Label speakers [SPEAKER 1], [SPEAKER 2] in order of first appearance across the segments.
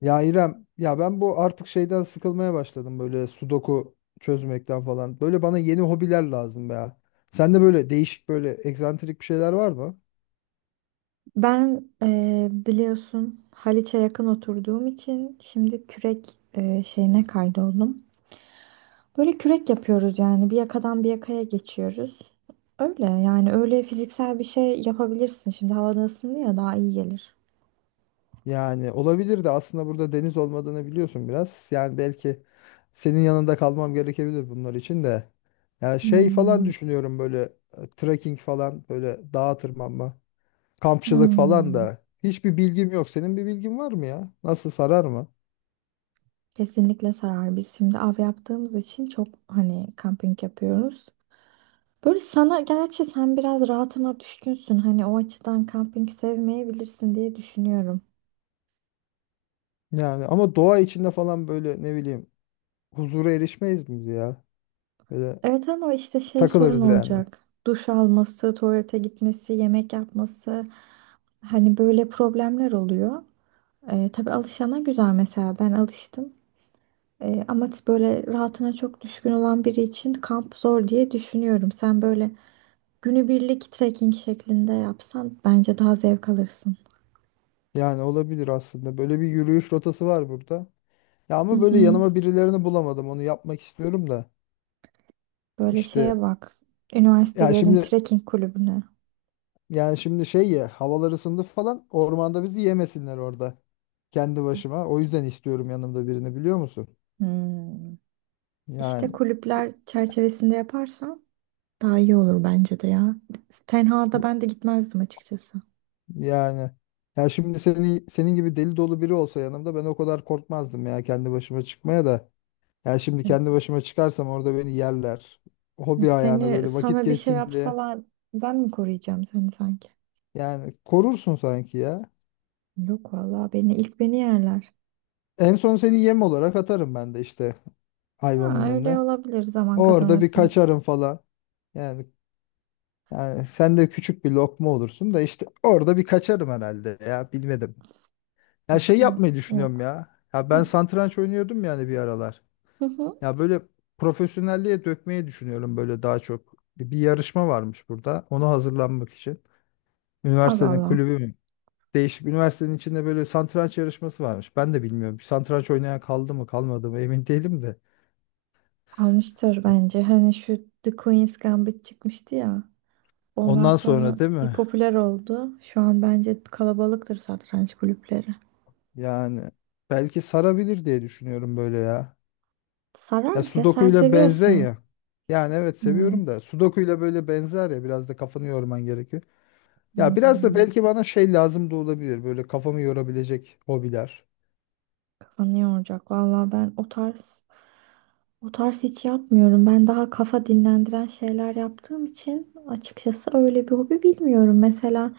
[SPEAKER 1] Ya İrem, ya ben bu artık şeyden sıkılmaya başladım böyle sudoku çözmekten falan. Böyle bana yeni hobiler lazım ya. Sende böyle değişik böyle egzantrik bir şeyler var mı?
[SPEAKER 2] Ben biliyorsun Haliç'e yakın oturduğum için şimdi kürek şeyine kaydoldum. Böyle kürek yapıyoruz, yani bir yakadan bir yakaya geçiyoruz. Öyle, yani öyle fiziksel bir şey yapabilirsin. Şimdi havada ısındı ya, daha iyi gelir.
[SPEAKER 1] Yani olabilir de aslında burada deniz olmadığını biliyorsun biraz. Yani belki senin yanında kalmam gerekebilir bunlar için de. Ya şey falan
[SPEAKER 2] Hmm.
[SPEAKER 1] düşünüyorum böyle trekking falan böyle dağa tırmanma, kampçılık falan
[SPEAKER 2] Hmm.
[SPEAKER 1] da. Hiçbir bilgim yok. Senin bir bilgin var mı ya? Nasıl sarar mı?
[SPEAKER 2] Kesinlikle sarar. Biz şimdi av yaptığımız için çok hani kamping yapıyoruz. Böyle sana gerçi sen biraz rahatına düşkünsün. Hani o açıdan kamping sevmeyebilirsin diye düşünüyorum.
[SPEAKER 1] Yani ama doğa içinde falan böyle ne bileyim huzura erişmeyiz mi ya? Böyle
[SPEAKER 2] Evet ama işte şey sorun
[SPEAKER 1] takılırız yani.
[SPEAKER 2] olacak. Duş alması, tuvalete gitmesi, yemek yapması. Hani böyle problemler oluyor. Tabii alışana güzel, mesela ben alıştım. Ama böyle rahatına çok düşkün olan biri için kamp zor diye düşünüyorum. Sen böyle günübirlik trekking şeklinde yapsan bence daha zevk alırsın.
[SPEAKER 1] Yani olabilir aslında. Böyle bir yürüyüş rotası var burada. Ya
[SPEAKER 2] Hı
[SPEAKER 1] ama böyle
[SPEAKER 2] hı.
[SPEAKER 1] yanıma birilerini bulamadım. Onu yapmak istiyorum da.
[SPEAKER 2] Böyle
[SPEAKER 1] İşte
[SPEAKER 2] şeye bak.
[SPEAKER 1] ya
[SPEAKER 2] Üniversitelerin
[SPEAKER 1] şimdi
[SPEAKER 2] trekking kulübüne.
[SPEAKER 1] yani şimdi şey ya havalar ısındı falan ormanda bizi yemesinler orada. Kendi başıma. O yüzden istiyorum yanımda birini biliyor musun?
[SPEAKER 2] Hmm. İşte
[SPEAKER 1] Yani
[SPEAKER 2] kulüpler çerçevesinde yaparsan daha iyi olur bence de ya. Tenha'da ben de gitmezdim açıkçası.
[SPEAKER 1] yani ya şimdi senin gibi deli dolu biri olsa yanımda ben o kadar korkmazdım ya kendi başıma çıkmaya da. Ya şimdi
[SPEAKER 2] Hani
[SPEAKER 1] kendi başıma çıkarsam orada beni yerler.
[SPEAKER 2] şimdi
[SPEAKER 1] Hobi ayağına
[SPEAKER 2] seni
[SPEAKER 1] böyle vakit
[SPEAKER 2] sana bir şey
[SPEAKER 1] geçsin diye.
[SPEAKER 2] yapsalar, ben mi koruyacağım seni sanki?
[SPEAKER 1] Yani korursun sanki ya.
[SPEAKER 2] Yok vallahi, beni ilk yerler.
[SPEAKER 1] En son seni yem olarak atarım ben de işte
[SPEAKER 2] Ha,
[SPEAKER 1] hayvanın
[SPEAKER 2] öyle
[SPEAKER 1] önüne.
[SPEAKER 2] olabilir zaman
[SPEAKER 1] Orada bir
[SPEAKER 2] kazanırsan.
[SPEAKER 1] kaçarım falan. Yani, yani, sen de küçük bir lokma olursun da işte orada bir kaçarım herhalde ya bilmedim. Ya
[SPEAKER 2] Yok
[SPEAKER 1] şey
[SPEAKER 2] sen,
[SPEAKER 1] yapmayı düşünüyorum
[SPEAKER 2] yok.
[SPEAKER 1] ya. Ya ben
[SPEAKER 2] Hı.
[SPEAKER 1] satranç oynuyordum yani bir aralar.
[SPEAKER 2] Hı hı.
[SPEAKER 1] Ya böyle profesyonelliğe dökmeyi düşünüyorum böyle daha çok. Bir yarışma varmış burada. Ona hazırlanmak için.
[SPEAKER 2] Allah
[SPEAKER 1] Üniversitenin
[SPEAKER 2] Allah.
[SPEAKER 1] kulübü. Değişik üniversitenin içinde böyle satranç yarışması varmış. Ben de bilmiyorum. Bir satranç oynayan kaldı mı kalmadı mı emin değilim de.
[SPEAKER 2] Almıştır bence. Hani şu The Queen's Gambit çıkmıştı ya. Ondan
[SPEAKER 1] Ondan
[SPEAKER 2] sonra
[SPEAKER 1] sonra değil
[SPEAKER 2] bir
[SPEAKER 1] mi?
[SPEAKER 2] popüler oldu. Şu an bence kalabalıktır satranç kulüpleri.
[SPEAKER 1] Yani belki sarabilir diye düşünüyorum böyle ya. Ya
[SPEAKER 2] Sarar ya,
[SPEAKER 1] Sudoku
[SPEAKER 2] sen
[SPEAKER 1] ile benzer
[SPEAKER 2] seviyorsun.
[SPEAKER 1] ya. Yani evet
[SPEAKER 2] Hı.
[SPEAKER 1] seviyorum da Sudoku ile böyle benzer ya biraz da kafanı yorman gerekiyor.
[SPEAKER 2] Hı.
[SPEAKER 1] Ya biraz da belki bana şey lazım da olabilir böyle kafamı yorabilecek hobiler.
[SPEAKER 2] Kafanı yoracak. Valla ben o tarz hiç yapmıyorum. Ben daha kafa dinlendiren şeyler yaptığım için açıkçası öyle bir hobi bilmiyorum. Mesela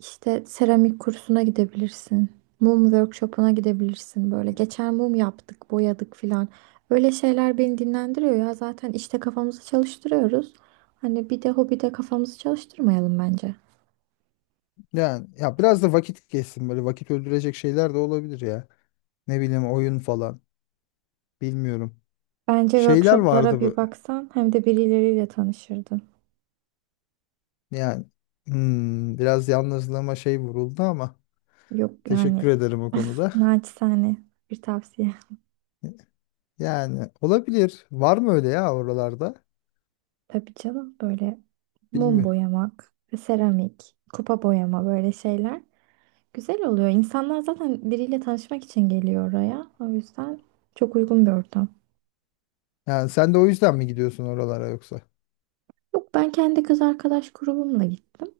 [SPEAKER 2] işte seramik kursuna gidebilirsin. Mum workshopuna gidebilirsin böyle. Geçen mum yaptık, boyadık filan. Öyle şeyler beni dinlendiriyor ya. Zaten işte kafamızı çalıştırıyoruz. Hani bir de hobide kafamızı çalıştırmayalım bence.
[SPEAKER 1] Yani ya biraz da vakit geçsin böyle vakit öldürecek şeyler de olabilir ya. Ne bileyim oyun falan bilmiyorum.
[SPEAKER 2] Bence
[SPEAKER 1] Şeyler
[SPEAKER 2] workshoplara
[SPEAKER 1] vardı
[SPEAKER 2] bir
[SPEAKER 1] bu.
[SPEAKER 2] baksan, hem de birileriyle tanışırdın.
[SPEAKER 1] Yani biraz yalnızlığıma şey vuruldu ama
[SPEAKER 2] Yok yani.
[SPEAKER 1] teşekkür ederim o konuda.
[SPEAKER 2] Naçizane bir tavsiye.
[SPEAKER 1] Yani olabilir. Var mı öyle ya oralarda?
[SPEAKER 2] Tabii canım, böyle mum
[SPEAKER 1] Bilmiyorum.
[SPEAKER 2] boyamak, seramik, kupa boyama, böyle şeyler güzel oluyor. İnsanlar zaten biriyle tanışmak için geliyor oraya. O yüzden çok uygun bir ortam.
[SPEAKER 1] Yani sen de o yüzden mi gidiyorsun oralara yoksa?
[SPEAKER 2] Yok, ben kendi kız arkadaş grubumla gittim.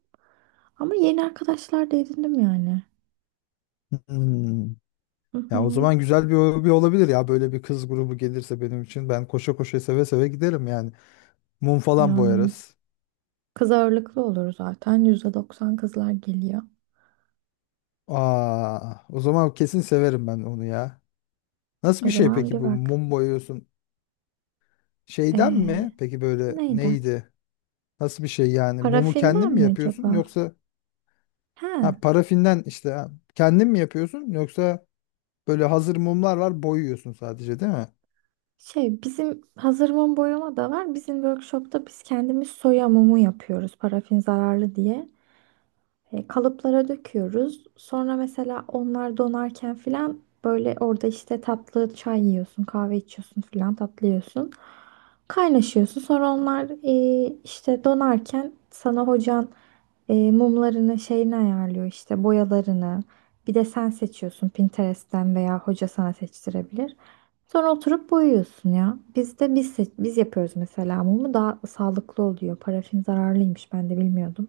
[SPEAKER 2] Ama yeni arkadaşlar da edindim yani.
[SPEAKER 1] Hmm.
[SPEAKER 2] Hı hı.
[SPEAKER 1] Ya o zaman güzel bir hobi olabilir ya. Böyle bir kız grubu gelirse benim için ben koşa koşa seve seve giderim yani. Mum falan
[SPEAKER 2] Yani
[SPEAKER 1] boyarız.
[SPEAKER 2] kız ağırlıklı olur zaten, %90 kızlar geliyor.
[SPEAKER 1] Aa, o zaman kesin severim ben onu ya. Nasıl
[SPEAKER 2] O
[SPEAKER 1] bir şey
[SPEAKER 2] zaman
[SPEAKER 1] peki
[SPEAKER 2] bir
[SPEAKER 1] bu
[SPEAKER 2] bak.
[SPEAKER 1] mum boyuyorsun? Şeyden mi?
[SPEAKER 2] Ee,
[SPEAKER 1] Peki böyle
[SPEAKER 2] Neydi?
[SPEAKER 1] neydi? Nasıl bir şey yani? Mumu kendin
[SPEAKER 2] Parafinden
[SPEAKER 1] mi
[SPEAKER 2] mi
[SPEAKER 1] yapıyorsun
[SPEAKER 2] acaba?
[SPEAKER 1] yoksa
[SPEAKER 2] Ha,
[SPEAKER 1] ha, parafinden işte ha, kendin mi yapıyorsun yoksa böyle hazır mumlar var boyuyorsun sadece değil mi?
[SPEAKER 2] şey, bizim hazır mum boyama da var. Bizim workshopta biz kendimiz soya mumu yapıyoruz, parafin zararlı diye. Kalıplara döküyoruz. Sonra mesela onlar donarken filan, böyle orada işte tatlı çay yiyorsun, kahve içiyorsun filan, tatlı yiyorsun. Kaynaşıyorsun. Sonra onlar işte donarken sana hocan mumlarını şeyini ayarlıyor, işte boyalarını. Bir de sen seçiyorsun Pinterest'ten, veya hoca sana seçtirebilir. Sonra oturup boyuyorsun ya. Biz de biz seç- biz yapıyoruz mesela mumu, daha sağlıklı oluyor. Parafin zararlıymış, ben de bilmiyordum.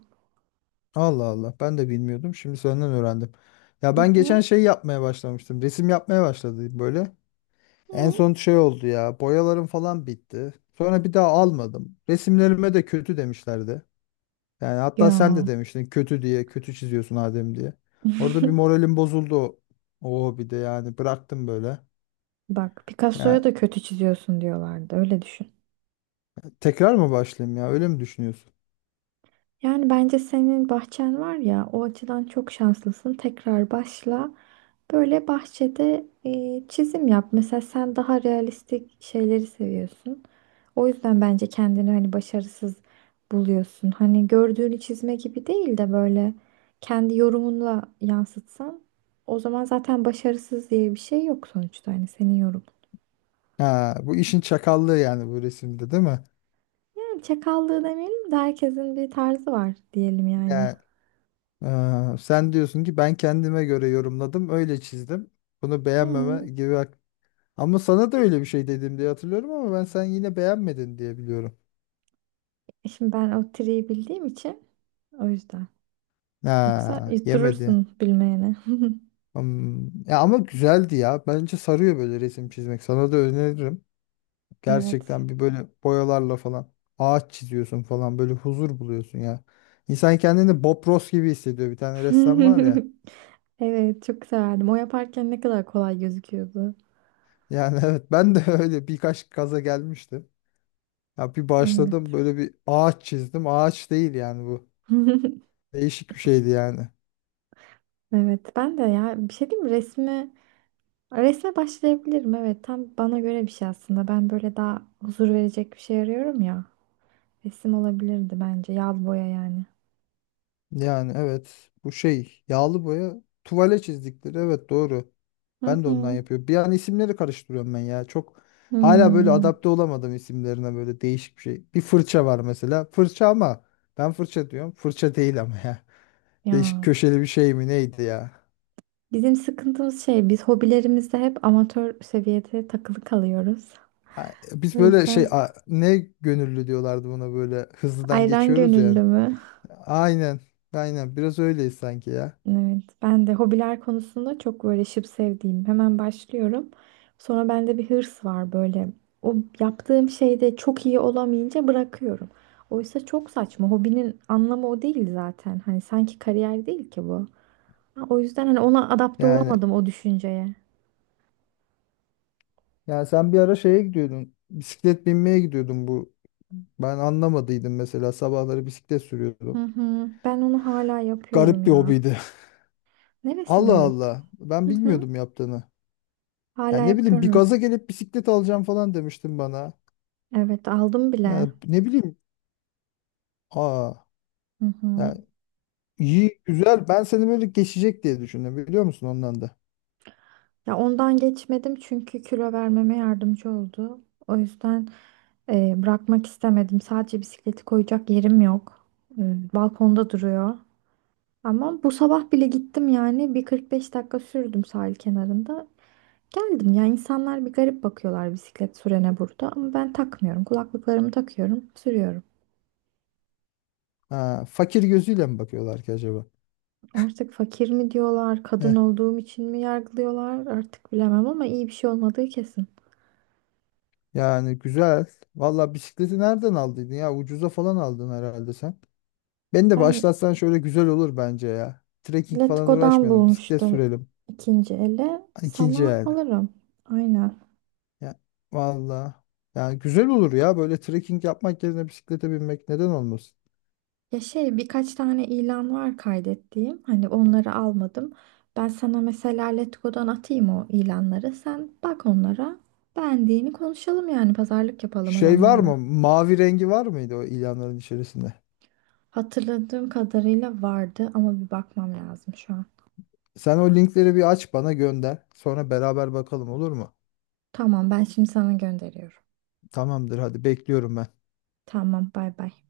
[SPEAKER 1] Allah Allah ben de bilmiyordum şimdi senden öğrendim. Ya
[SPEAKER 2] Hı
[SPEAKER 1] ben geçen
[SPEAKER 2] hı.
[SPEAKER 1] şey yapmaya başlamıştım resim yapmaya başladım böyle. En
[SPEAKER 2] Hı.
[SPEAKER 1] son şey oldu ya boyalarım falan bitti. Sonra bir daha almadım. Resimlerime de kötü demişlerdi. Yani hatta sen de
[SPEAKER 2] Ya,
[SPEAKER 1] demiştin kötü diye kötü çiziyorsun Adem diye. Orada bir moralim bozuldu. Oo bir de yani bıraktım böyle.
[SPEAKER 2] bak, Picasso'ya
[SPEAKER 1] Yani
[SPEAKER 2] da kötü çiziyorsun diyorlardı, öyle düşün.
[SPEAKER 1] tekrar mı başlayayım ya? Öyle mi düşünüyorsun?
[SPEAKER 2] Yani bence senin bahçen var ya, o açıdan çok şanslısın. Tekrar başla. Böyle bahçede çizim yap. Mesela sen daha realistik şeyleri seviyorsun. O yüzden bence kendini hani başarısız buluyorsun. Hani gördüğünü çizme gibi değil de, böyle kendi yorumunla yansıtsan, o zaman zaten başarısız diye bir şey yok sonuçta. Hani senin yorumun.
[SPEAKER 1] Ha, bu işin çakallığı yani bu resimde değil mi?
[SPEAKER 2] Yani çakallığı demeyelim de, herkesin bir tarzı var diyelim yani.
[SPEAKER 1] Yani, sen diyorsun ki ben kendime göre yorumladım, öyle çizdim. Bunu beğenmeme
[SPEAKER 2] Hmm.
[SPEAKER 1] gibi hak. Ama sana da öyle bir şey dedim diye hatırlıyorum ama ben sen yine beğenmedin diye biliyorum.
[SPEAKER 2] Şimdi ben o triyi bildiğim için, o yüzden. Yoksa
[SPEAKER 1] Ha, yemedi.
[SPEAKER 2] durursun bilmeyene.
[SPEAKER 1] Hmm, ya ama güzeldi ya. Bence sarıyor böyle resim çizmek. Sana da öneririm.
[SPEAKER 2] Evet.
[SPEAKER 1] Gerçekten bir böyle boyalarla falan ağaç çiziyorsun falan böyle huzur buluyorsun ya. İnsan kendini Bob Ross gibi hissediyor. Bir tane ressam var ya.
[SPEAKER 2] Evet, çok severdim. O yaparken ne kadar kolay gözüküyordu.
[SPEAKER 1] Yani evet ben de öyle birkaç kaza gelmiştim. Ya bir başladım
[SPEAKER 2] Evet.
[SPEAKER 1] böyle bir ağaç çizdim. Ağaç değil yani bu. Değişik bir şeydi yani.
[SPEAKER 2] Evet ben de, ya bir şey diyeyim mi? Resme başlayabilirim. Evet, tam bana göre bir şey aslında. Ben böyle daha huzur verecek bir şey arıyorum ya. Resim olabilirdi bence. Yağlı boya yani.
[SPEAKER 1] Yani evet bu şey yağlı boya tuvale çizdikleri evet doğru.
[SPEAKER 2] Hı
[SPEAKER 1] Ben de ondan
[SPEAKER 2] hı.
[SPEAKER 1] yapıyorum. Bir an isimleri karıştırıyorum ben ya. Çok hala böyle
[SPEAKER 2] Hmm.
[SPEAKER 1] adapte olamadım isimlerine böyle değişik bir şey. Bir fırça var mesela. Fırça ama ben fırça diyorum. Fırça değil ama ya. Değişik
[SPEAKER 2] Ya
[SPEAKER 1] köşeli bir şey mi neydi ya?
[SPEAKER 2] bizim sıkıntımız şey, biz hobilerimizde hep amatör seviyede takılı kalıyoruz.
[SPEAKER 1] Ha, biz
[SPEAKER 2] O
[SPEAKER 1] böyle şey
[SPEAKER 2] yüzden
[SPEAKER 1] ne gönüllü diyorlardı buna böyle hızlıdan
[SPEAKER 2] ayran
[SPEAKER 1] geçiyoruz
[SPEAKER 2] gönüllü
[SPEAKER 1] yani.
[SPEAKER 2] mü?
[SPEAKER 1] Aynen. Aynen biraz öyleyiz sanki ya.
[SPEAKER 2] Evet ben de hobiler konusunda çok böyle şıp sevdiğim, hemen başlıyorum. Sonra bende bir hırs var böyle. O yaptığım şeyde çok iyi olamayınca bırakıyorum. Oysa çok saçma. Hobinin anlamı o değil zaten. Hani sanki kariyer değil ki bu. Ha, o yüzden hani ona adapte
[SPEAKER 1] Yani
[SPEAKER 2] olamadım, o düşünceye.
[SPEAKER 1] Yani sen bir ara şeye gidiyordun. Bisiklet binmeye gidiyordun bu. Ben anlamadıydım mesela sabahları bisiklet
[SPEAKER 2] Hı
[SPEAKER 1] sürüyordum.
[SPEAKER 2] hı. Ben onu hala yapıyorum
[SPEAKER 1] Garip bir
[SPEAKER 2] ya.
[SPEAKER 1] hobiydi.
[SPEAKER 2] Neresi
[SPEAKER 1] Allah
[SPEAKER 2] garip?
[SPEAKER 1] Allah. Ben
[SPEAKER 2] Hı hı.
[SPEAKER 1] bilmiyordum yaptığını.
[SPEAKER 2] Hala
[SPEAKER 1] Yani ne bileyim bir
[SPEAKER 2] yapıyorum.
[SPEAKER 1] gaza gelip bisiklet alacağım falan demiştin bana.
[SPEAKER 2] Evet, aldım bile.
[SPEAKER 1] Yani ne bileyim. Aa.
[SPEAKER 2] Hı hı.
[SPEAKER 1] Yani iyi güzel. Ben seni böyle geçecek diye düşündüm biliyor musun ondan da.
[SPEAKER 2] Ya ondan geçmedim çünkü kilo vermeme yardımcı oldu. O yüzden bırakmak istemedim. Sadece bisikleti koyacak yerim yok. E, Balkonda duruyor. Ama bu sabah bile gittim yani. Bir 45 dakika sürdüm sahil kenarında. Geldim ya, insanlar bir garip bakıyorlar bisiklet sürene burada, ama ben takmıyorum. Kulaklıklarımı takıyorum, sürüyorum.
[SPEAKER 1] Ha, fakir gözüyle mi bakıyorlar ki acaba?
[SPEAKER 2] Artık fakir mi diyorlar,
[SPEAKER 1] Heh,
[SPEAKER 2] kadın olduğum için mi yargılıyorlar artık bilemem, ama iyi bir şey olmadığı kesin.
[SPEAKER 1] yani güzel. Valla bisikleti nereden aldıydın ya? Ucuza falan aldın herhalde sen. Beni de
[SPEAKER 2] Ben
[SPEAKER 1] başlatsan şöyle güzel olur bence ya. Trekking falan
[SPEAKER 2] Letgo'dan
[SPEAKER 1] uğraşmayalım. Bisiklet
[SPEAKER 2] bulmuştum
[SPEAKER 1] sürelim.
[SPEAKER 2] ikinci ele.
[SPEAKER 1] Hani İkinci
[SPEAKER 2] Sana
[SPEAKER 1] yani.
[SPEAKER 2] alırım. Aynen.
[SPEAKER 1] Ya, valla. Yani güzel olur ya. Böyle trekking yapmak yerine bisiklete binmek neden olmasın?
[SPEAKER 2] Ya şey, birkaç tane ilan var kaydettiğim. Hani onları almadım. Ben sana mesela Letgo'dan atayım o ilanları. Sen bak onlara. Beğendiğini konuşalım, yani pazarlık yapalım
[SPEAKER 1] Şey var
[SPEAKER 2] adamlarla.
[SPEAKER 1] mı? Mavi rengi var mıydı o ilanların içerisinde?
[SPEAKER 2] Hatırladığım kadarıyla vardı, ama bir bakmam lazım şu an.
[SPEAKER 1] Sen o linkleri bir aç bana gönder. Sonra beraber bakalım olur mu?
[SPEAKER 2] Tamam, ben şimdi sana gönderiyorum.
[SPEAKER 1] Tamamdır hadi bekliyorum ben.
[SPEAKER 2] Tamam, bay bay.